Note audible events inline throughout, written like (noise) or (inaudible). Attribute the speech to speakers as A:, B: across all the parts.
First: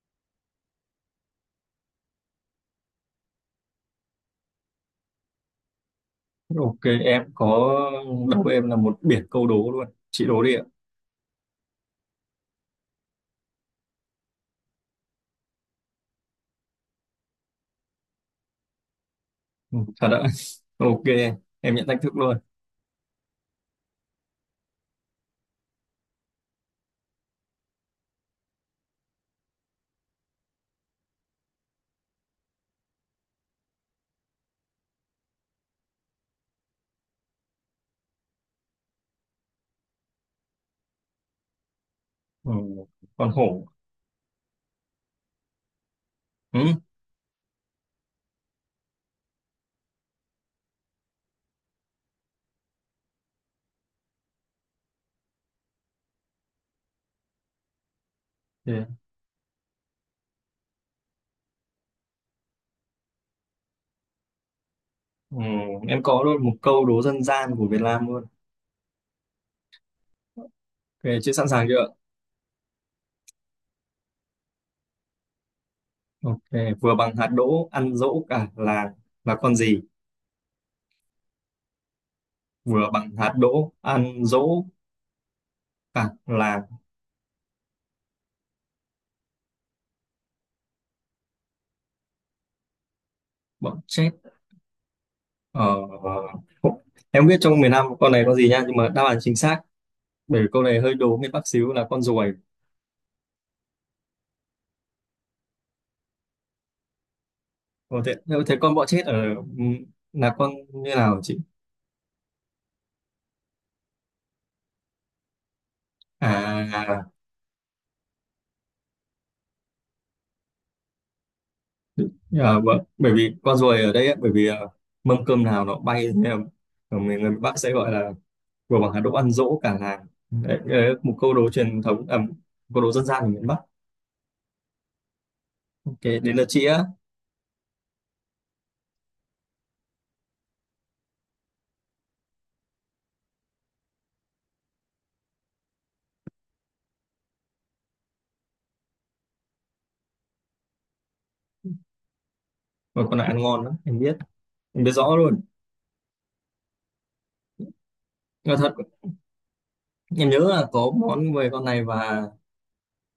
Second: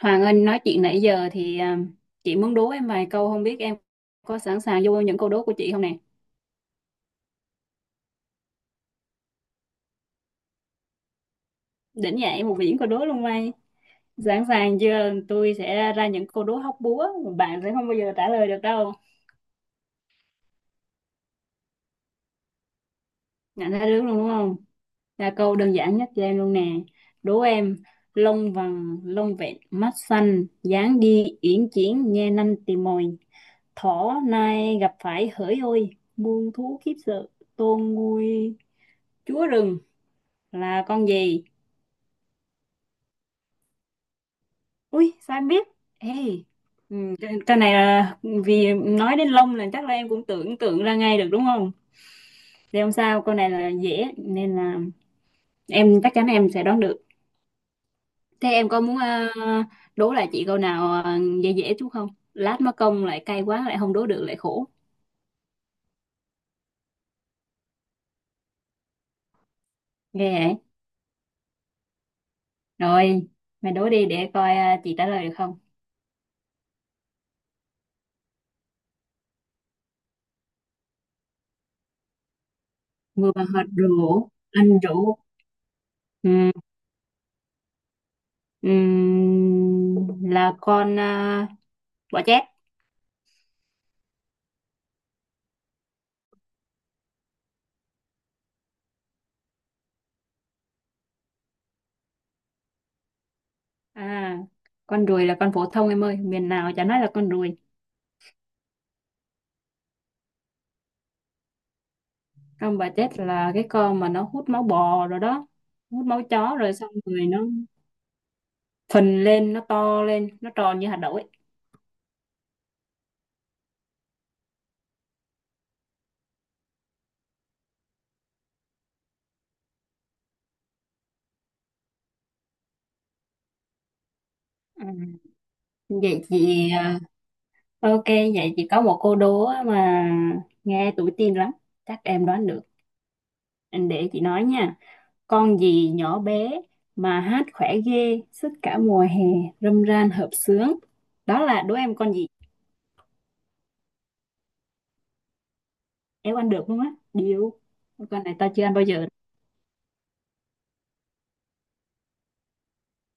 A: Hoàng Anh nói chuyện nãy giờ thì chị muốn đố em vài câu không biết em có sẵn sàng vô những câu đố của chị không nè.
B: Ok, em có đố. Em là một biển câu đố luôn, chị đố đi ạ.
A: Đỉnh nhà một viễn câu đố luôn mày. Sẵn sàng chưa? Tôi sẽ ra những câu đố hóc búa mà bạn sẽ không bao giờ trả lời được đâu.
B: Ừ, Thật ạ? (laughs) Ok, em nhận thách thức luôn.
A: Nhận ra được luôn đúng không? Là câu đơn giản nhất cho em luôn nè. Đố em lông vàng lông vẹn mắt xanh dáng đi uyển chuyển nhe nanh tìm mồi thỏ nai gặp phải hỡi ôi muôn thú khiếp sợ tôn nguôi chúa rừng là con gì.
B: ừ, con hổ.
A: Ui sao em biết. Ê,
B: Ừ,
A: cái này là vì nói đến lông là chắc là em cũng tưởng tượng ra ngay được đúng không. Thì không sao, câu này là dễ nên là em chắc chắn em sẽ đoán được. Thế em
B: thế
A: có
B: à?
A: muốn đố lại chị câu nào dễ dễ chút không, lát mất công lại cay quá lại không đố được lại khổ.
B: Ừ, em có luôn một câu đố dân gian của Việt Nam luôn.
A: Ghê vậy.
B: Ok chị sẵn sàng chưa ạ?
A: Rồi mày đố đi để coi chị trả lời được không.
B: Ok, vừa bằng hạt đỗ ăn dỗ cả làng, là con gì? Vừa bằng
A: Vừa
B: hạt
A: hoạt
B: đỗ ăn
A: rủ
B: dỗ
A: anh rủ.
B: cả
A: Ừ,
B: làng.
A: ừ, là con bọ chét.
B: Bọn chết. ờ, em không biết trong miền Nam con này có gì nha, nhưng mà đáp án chính xác, bởi vì câu này hơi đố miền Bắc xíu, là con ruồi.
A: À, con ruồi là con phổ thông em ơi, miền nào chả nói là con ruồi.
B: Ồ, thế, nếu thế con bọ chết ở ừ, là con như nào chị?
A: Trong bà chết là cái con mà nó hút máu bò rồi đó, hút máu chó
B: À,
A: rồi xong
B: à,
A: rồi nó phình lên, nó to lên, nó tròn như hạt đậu ấy.
B: à, vâng. Bởi vì con ruồi ở đây ấy, bởi vì mâm cơm nào nó bay, nên là ở mình người Bắc sẽ gọi là vừa bằng hạt đỗ ăn dỗ cả làng. Đấy, đấy là một câu đố truyền thống, à, một câu đố dân gian của miền Bắc.
A: Ừ.
B: Ok,
A: Vậy
B: đến lượt chị
A: chị,
B: á.
A: ok, vậy chị có một cô đố á mà nghe tuổi teen lắm, chắc em đoán được. Để chị nói nha, con gì nhỏ bé mà hát khỏe ghê, suốt cả mùa hè, râm ran hợp xướng. Đó là đố em con gì?
B: Mà con này ăn ngon lắm, em biết rõ luôn.
A: Éo ăn được luôn á. Điêu. Con này tao
B: Nhưng mà
A: chưa ăn bao
B: thật,
A: giờ.
B: em nhớ là có món về con này, và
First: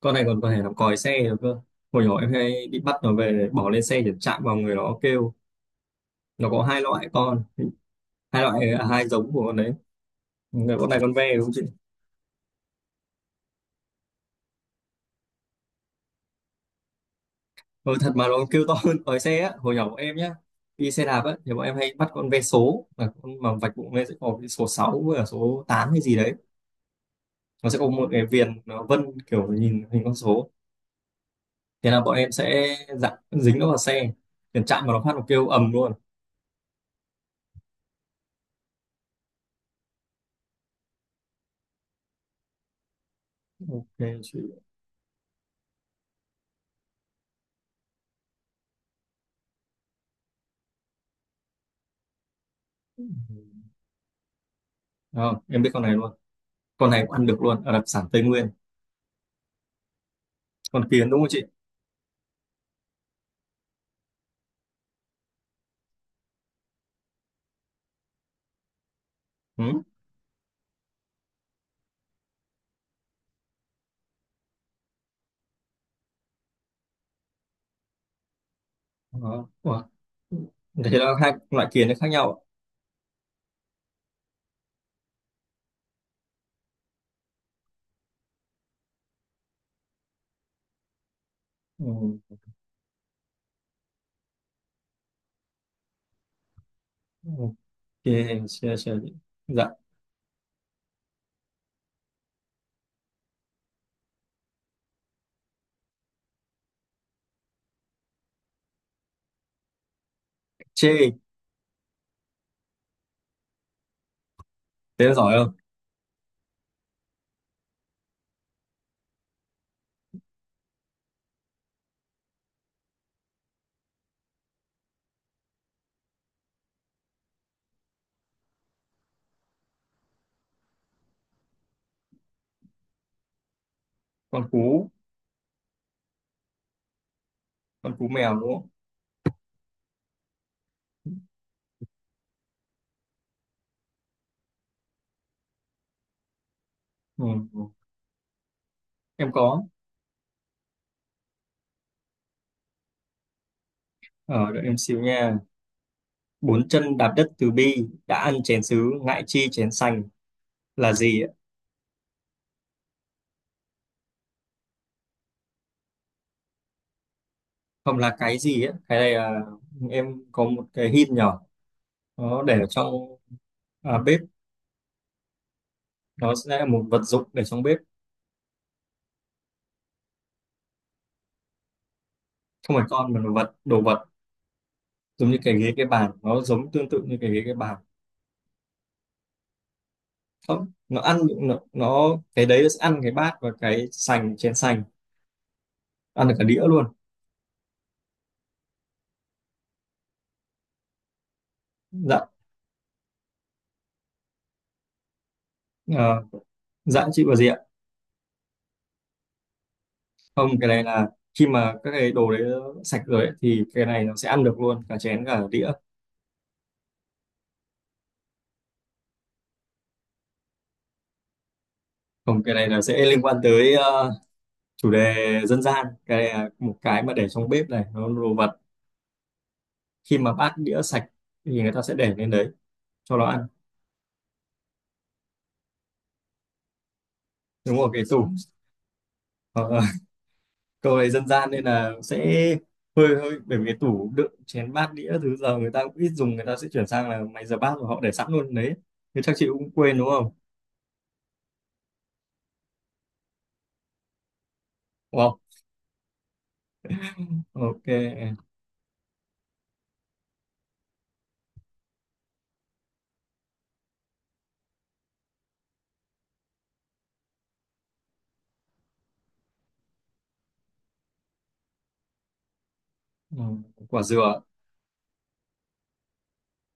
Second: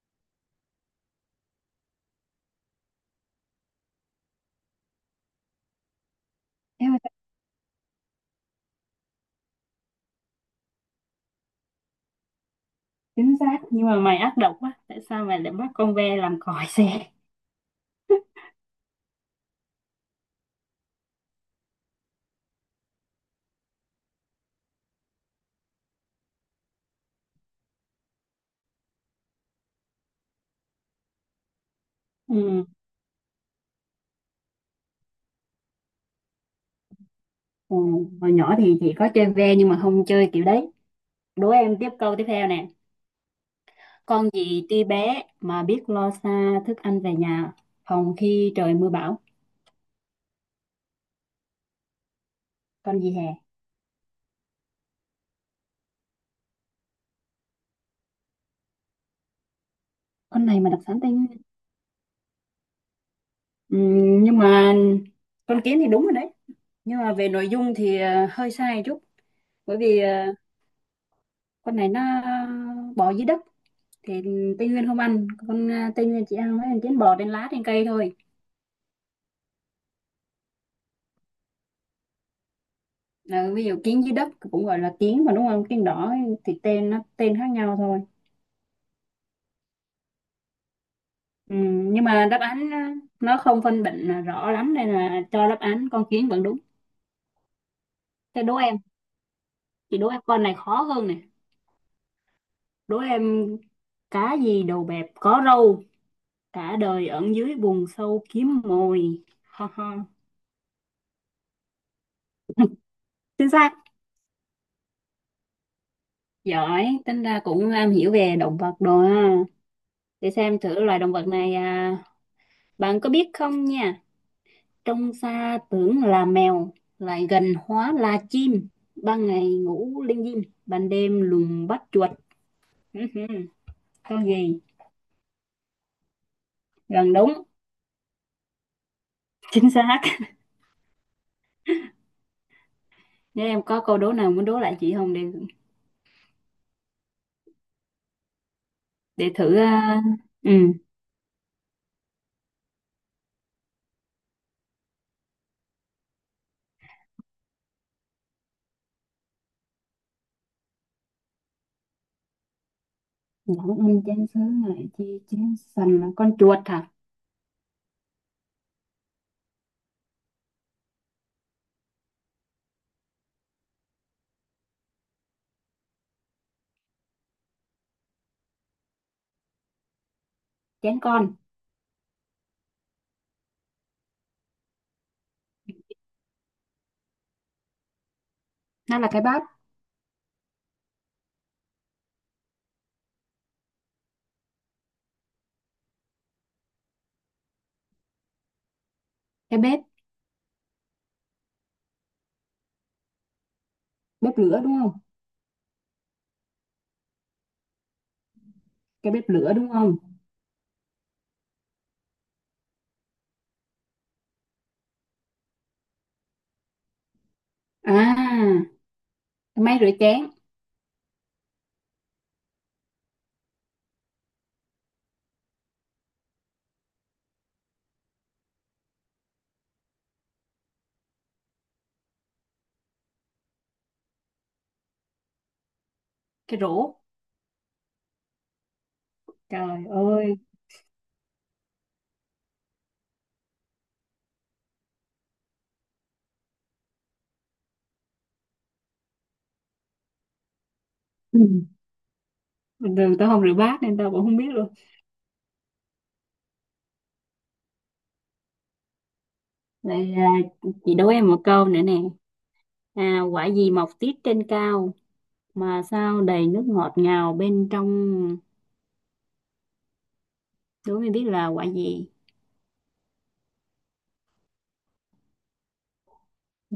B: con này còn có thể làm còi xe được cơ. Hồi nhỏ em hay bị bắt nó về để bỏ lên xe, để chạm vào người nó kêu. Nó có hai
A: Éo ăn.
B: loại con, hai loại hai giống của con đấy. Người con này con ve đúng không chị?
A: Chính xác, nhưng mà mày ác độc quá, tại sao mày lại bắt con ve làm còi xe.
B: Ừ, Thật mà nó kêu to (laughs) hơn còi xe á. Hồi nhỏ bọn em nhá, đi xe đạp á, thì bọn em hay bắt con ve số, là con mà vạch bụng lên sẽ có cái số 6 với cả số 8 hay gì đấy. Nó sẽ có một cái viền, nó vân kiểu nhìn hình con số. Thế là bọn em
A: Ừ.
B: sẽ dặn dính nó vào xe, tiền chạm vào nó phát nó kêu ầm luôn.
A: Ừ. Hồi nhỏ thì chỉ có chơi ve nhưng mà không chơi kiểu đấy. Đố em tiếp câu tiếp theo nè.
B: Ok
A: Con
B: chị.
A: gì tuy bé mà biết lo xa, thức ăn về nhà phòng khi trời mưa bão. Con gì hè?
B: Đó, em biết con này luôn. Con này cũng ăn được luôn, ở đặc sản Tây Nguyên.
A: Con này mà đặc
B: Con
A: sản
B: kiến
A: Tây
B: đúng không
A: Nguyên?
B: chị?
A: Ừ, nhưng mà con kiến thì đúng rồi đấy, nhưng mà về nội dung thì hơi sai chút. Bởi
B: Ừ.
A: vì con này nó bò dưới đất thì Tây Nguyên không ăn con à, Tây Nguyên chỉ ăn mấy con kiến bò trên lá trên cây thôi.
B: Đó. Ủa? Thế là hai loại kiến nó khác nhau
A: Ờ, ví dụ kiến dưới đất cũng gọi là kiến mà đúng không, kiến đỏ thì tên nó tên khác nhau thôi. Ừ, nhưng mà
B: ạ.
A: đáp án nó không phân định là rõ lắm nên là cho đáp án con kiến vẫn đúng.
B: Ừ. Chê,
A: Thế đố
B: chê,
A: em
B: chê. Dạ,
A: chị đố em con này khó hơn nè. Đố em cá gì đầu bẹp có râu, cả đời ẩn dưới bùn sâu kiếm mồi. Ha ha.
B: chê.
A: Chính xác.
B: Thế là giỏi không?
A: Giỏi, tính ra cũng am hiểu về động vật rồi ha. Để xem thử loài động vật này bạn có biết không nha, trông xa tưởng là mèo, lại gần hóa là chim. Ban ngày ngủ linh dim, ban đêm lùng bắt chuột. Hứ hứ, có
B: Con
A: gì?
B: cú,
A: Gần đúng,
B: con cú mèo đúng không?
A: chính xác. Nếu em có câu đố nào muốn đố lại chị không để
B: Ừ. Em
A: để thử.
B: có.
A: Ừ.
B: Ở đợi em xíu nha. Bốn chân đạp đất từ bi, đã ăn chén sứ, ngại chi chén sành, là gì ạ?
A: Dẫn em chén sứ lại chi chén sành là con chuột hả?
B: Không, là cái gì á? Cái này là em có một cái hint nhỏ. Nó để ở trong bếp. Nó sẽ là một vật dụng để trong bếp.
A: Chén con.
B: Không phải con mà là vật, đồ vật. Giống như cái ghế, cái bàn. Nó giống tương tự như cái ghế, cái bàn.
A: Nó là cái bát,
B: Không, nó ăn, nó cái đấy nó sẽ ăn cái bát và cái sành, chén sành, ăn được cả đĩa luôn.
A: cái bếp,
B: Dạ.
A: bếp lửa đúng không?
B: ờ, dạ chị và gì ạ?
A: Cái bếp lửa đúng không?
B: Không, cái này là khi mà các cái đồ đấy sạch rồi ấy, thì cái này nó sẽ ăn được luôn cả chén cả đĩa.
A: À, cái máy rửa chén,
B: Không, cái này là sẽ liên quan tới chủ đề dân gian. Cái này là một cái mà để trong bếp này, nó là đồ vật. Khi mà bát đĩa sạch thì người ta sẽ để lên đấy cho nó ăn.
A: cái rổ.
B: Đúng rồi, cái tủ. Ờ,
A: Trời ơi.
B: (laughs) câu này dân gian nên là sẽ hơi hơi bởi vì cái tủ đựng chén bát đĩa thứ giờ người ta cũng ít dùng, người ta sẽ chuyển sang là máy rửa bát và họ để sẵn luôn đấy. Thế chắc chị cũng quên đúng không?
A: Bình thường tao không rửa bát nên tao cũng không biết luôn.
B: Wow, ok.
A: Vậy chị đố em một câu nữa nè. Quả gì mọc tiết trên cao mà sao đầy nước ngọt ngào bên trong, đố em biết là quả gì?
B: ừ, Quả dừa.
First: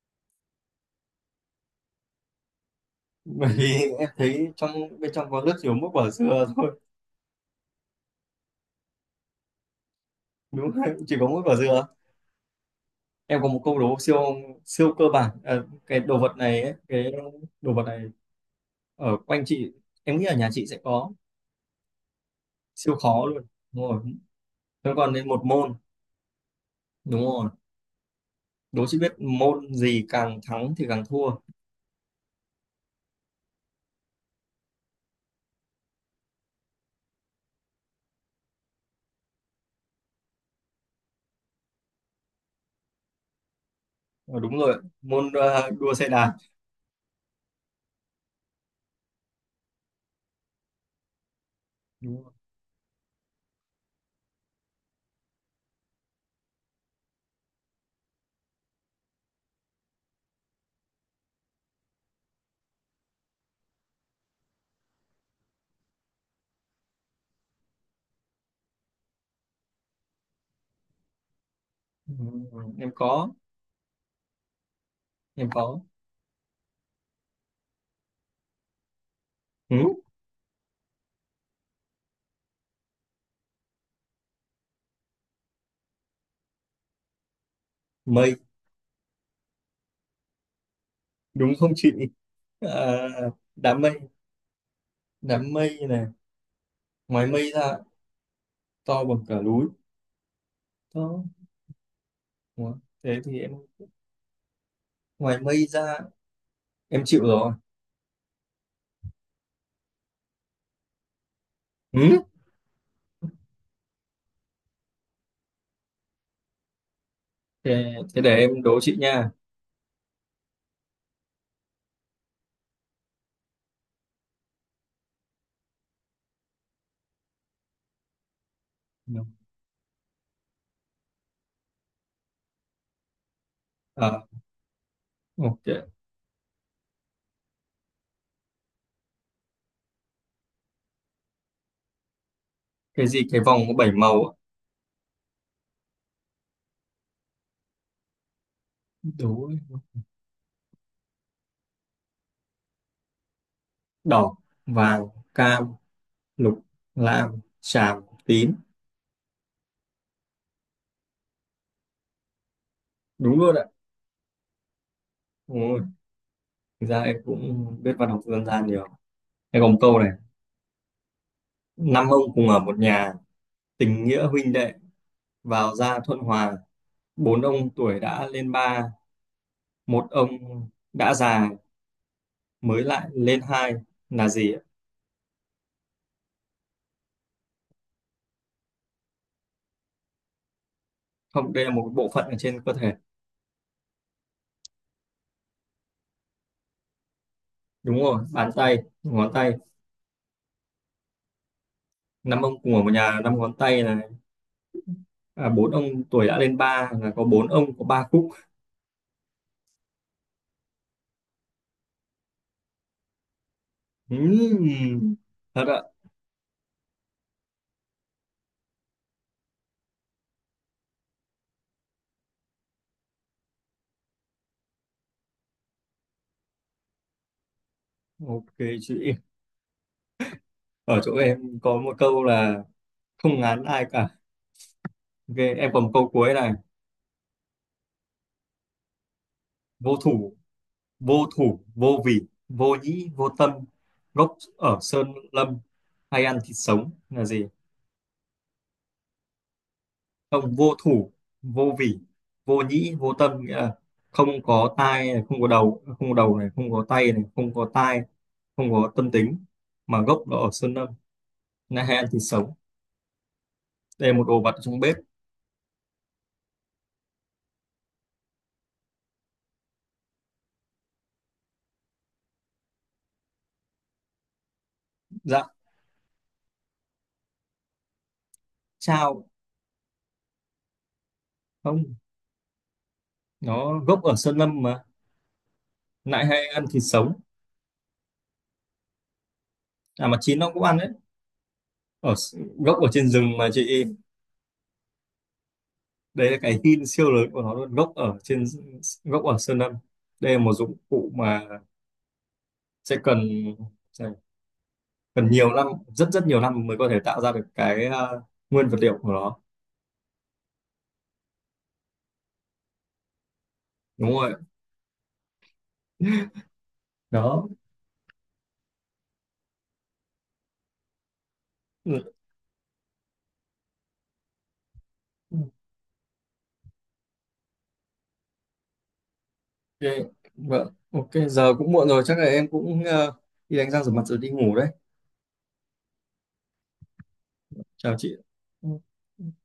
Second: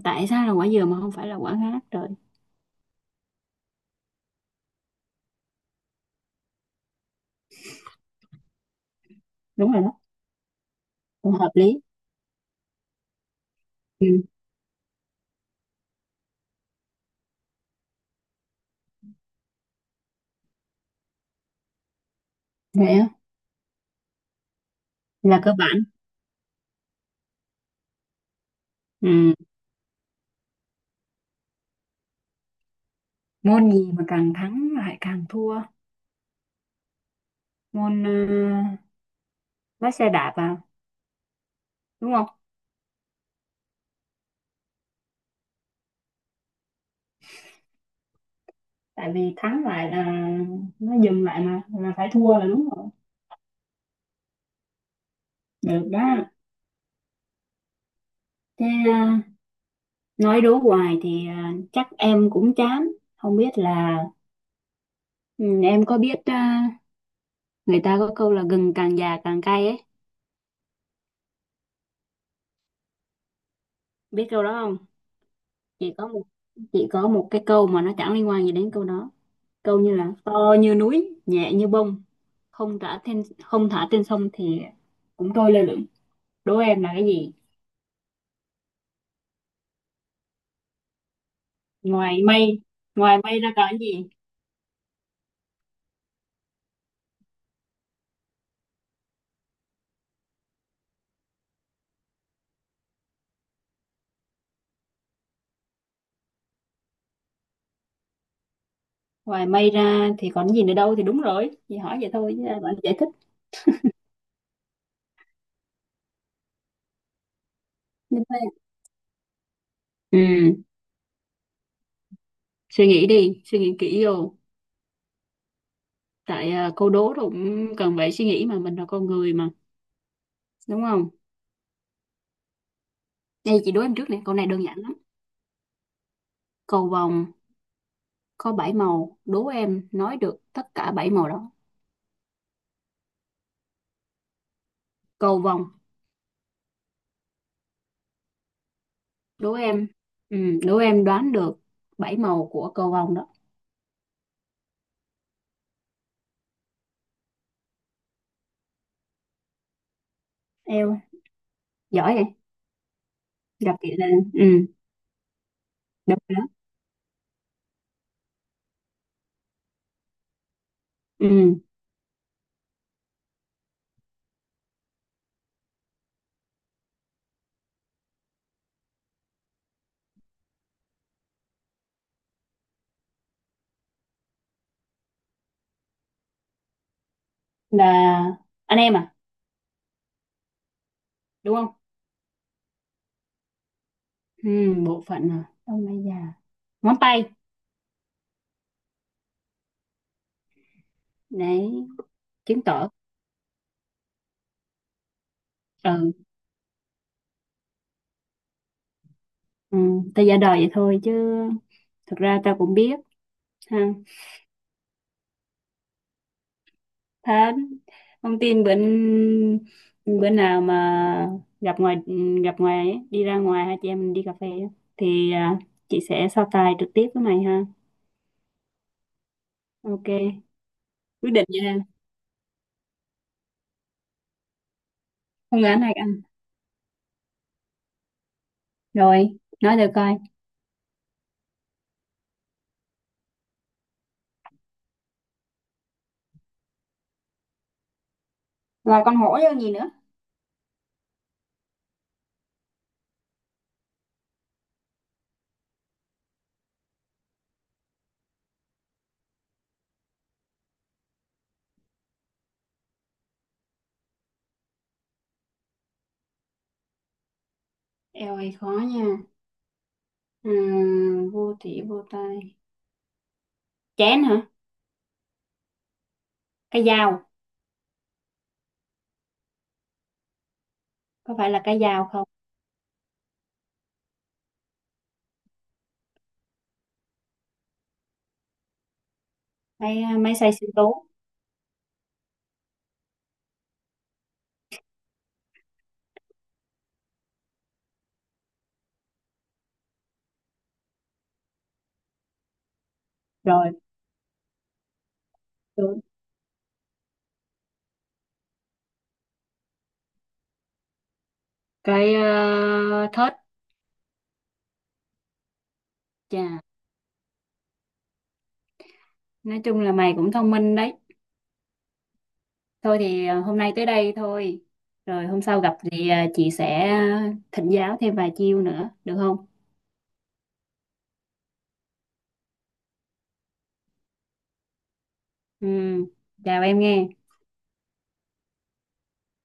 A: Tại sao là quả dừa mà không phải là quả khác trời?
B: (laughs) Bởi vì em thấy trong bên trong có rất nhiều, mỗi quả dừa thôi.
A: Đúng rồi đó,
B: Đúng không? Chỉ có
A: cũng
B: mỗi
A: hợp
B: quả
A: lý.
B: dừa. Em có một câu đố
A: Ừ
B: siêu, siêu cơ bản. Ờ, cái đồ vật này ấy, cái đồ vật này ở quanh chị, em nghĩ ở nhà chị sẽ có.
A: vậy
B: Siêu
A: á,
B: khó luôn. Đúng rồi, nó còn đến
A: là
B: một
A: cơ
B: môn.
A: bản.
B: Đúng rồi, đố chị biết
A: Ừ
B: môn gì càng thắng thì càng thua.
A: môn gì mà càng thắng lại càng thua? Môn lái xe đạp à, đúng không?
B: Ờ, đúng rồi môn đua xe đạp.
A: Tại vì thắng lại là nó dừng lại mà là phải
B: Đúng rồi.
A: thua, là đúng rồi, được đó. Thế à, nói đố hoài thì chắc em cũng chán. Không biết là ừ, em có biết người ta có câu là gừng càng già càng cay ấy.
B: Ừ, em có,
A: Biết câu đó không?
B: em có.
A: Chỉ có một chỉ có một cái câu mà nó chẳng liên quan gì đến câu đó. Câu như
B: ừ,
A: là to như núi, nhẹ như bông, không thả trên sông thì cũng trôi lơ lửng. Đố em là cái gì?
B: Mây, đúng không chị? (laughs)
A: Ngoài mây,
B: Ờ,
A: Ngoài mây ra còn cái
B: đám mây,
A: gì?
B: đám mây này ngoài mây ra to bằng cả núi đó, đó. Thế thì em ngoài mây ra em chịu rồi.
A: Ngoài mây ra thì còn gì nữa đâu, thì đúng rồi. Chị hỏi vậy
B: Ừ?
A: thôi chứ còn giải thích.
B: Thế,
A: Nhưng
B: để
A: mà-
B: em đố chị nha.
A: Ừ, suy nghĩ đi, suy nghĩ kỹ vô. Tại câu đố rồi cũng cần phải suy nghĩ mà, mình là con người mà, đúng không? Đây chị đố em trước nè,
B: À,
A: câu này đơn giản lắm.
B: ok.
A: Cầu vồng có bảy màu, đố em nói được tất cả bảy màu đó.
B: Cái gì cái vòng có bảy màu á?
A: Cầu vồng
B: Đố
A: đố
B: em.
A: em, đố em đoán được bảy màu của cầu vồng đó.
B: Đỏ, vàng, cam, lục, lam, xám, tím.
A: Em giỏi vậy.
B: Đúng luôn ạ.
A: Gặp chị là ừ,
B: Ôi,
A: được rồi đó.
B: thực ra em cũng biết văn học dân gian nhiều. Em còn một câu này.
A: Ừ
B: Năm ông cùng ở một nhà, tình nghĩa huynh đệ vào ra thuận hòa, bốn ông tuổi đã lên ba, một ông đã già mới lại lên hai, là gì ạ?
A: là anh em à,
B: Không,
A: đúng
B: đây
A: không?
B: là một bộ phận ở trên cơ thể.
A: Ừ bộ phận à, ông này già, ngón tay
B: Đúng rồi, bàn tay, ngón tay.
A: để
B: Năm ông
A: chứng
B: cùng ở
A: tỏ.
B: một nhà, năm ngón tay là bốn ông
A: Ừ,
B: tuổi đã lên ba là có bốn ông có ba khúc.
A: ừ. Ta giả đời vậy thôi chứ thực ra ta cũng biết ha.
B: Ừm, thật ạ.
A: Thật, không tin bữa bữa nào mà gặp ngoài gặp ngoài ấy, đi ra ngoài hai chị em mình đi cà phê á, thì chị sẽ so tài trực tiếp với mày ha.
B: Ok chị,
A: Ok,
B: ở chỗ
A: quyết
B: em
A: định
B: có
A: nha.
B: một câu là không ngán ai cả. Ok,
A: Phương
B: em
A: án
B: còn một
A: này
B: câu
A: ăn.
B: cuối này.
A: Rồi, nói thử
B: vô
A: coi.
B: thủ Vô thủ vô vị, vô nhĩ vô tâm, gốc ở sơn lâm, hay ăn thịt sống, là gì?
A: Rồi con hổ vô gì nữa?
B: Không, vô thủ vô vị, vô nhĩ vô tâm nghĩa là không có tai này, không có đầu, không có đầu này không có tay này, không có tai, không có tâm tính, mà gốc nó ở sơn lâm, na hẹn thì sống. Đây là một đồ vật trong bếp.
A: Eo ơi khó nha. À, vô thị vô tay. Chén hả?
B: Dạ.
A: Cái dao.
B: Chao.
A: Có phải là cái
B: Không,
A: dao không?
B: nó gốc ở sơn lâm mà, nại hay ăn thịt sống. À mà
A: Máy
B: chín nó
A: xay
B: cũng
A: sinh
B: ăn
A: tố.
B: đấy. Ở gốc ở trên rừng mà chị, đây là cái hin siêu lớn của nó luôn, gốc ở trên, gốc ở sơn lâm. Đây là một dụng cụ mà sẽ cần,
A: Rồi,
B: sẽ cần nhiều năm,
A: đúng.
B: rất rất nhiều năm mới có thể tạo ra được cái nguyên vật liệu của nó.
A: Cái thớt.
B: Đúng rồi
A: Chà,
B: đó.
A: nói chung là mày cũng thông minh đấy.
B: Ừ,
A: Thôi thì hôm nay tới đây thôi. Rồi hôm sau gặp thì chị sẽ thỉnh giáo thêm vài chiêu nữa, được không?
B: ok. Vâng, ok giờ cũng muộn rồi, chắc là em cũng đi đánh răng rửa mặt rồi đi ngủ đấy.
A: Ừ, chào em nghe.
B: Chào chị. Ừ.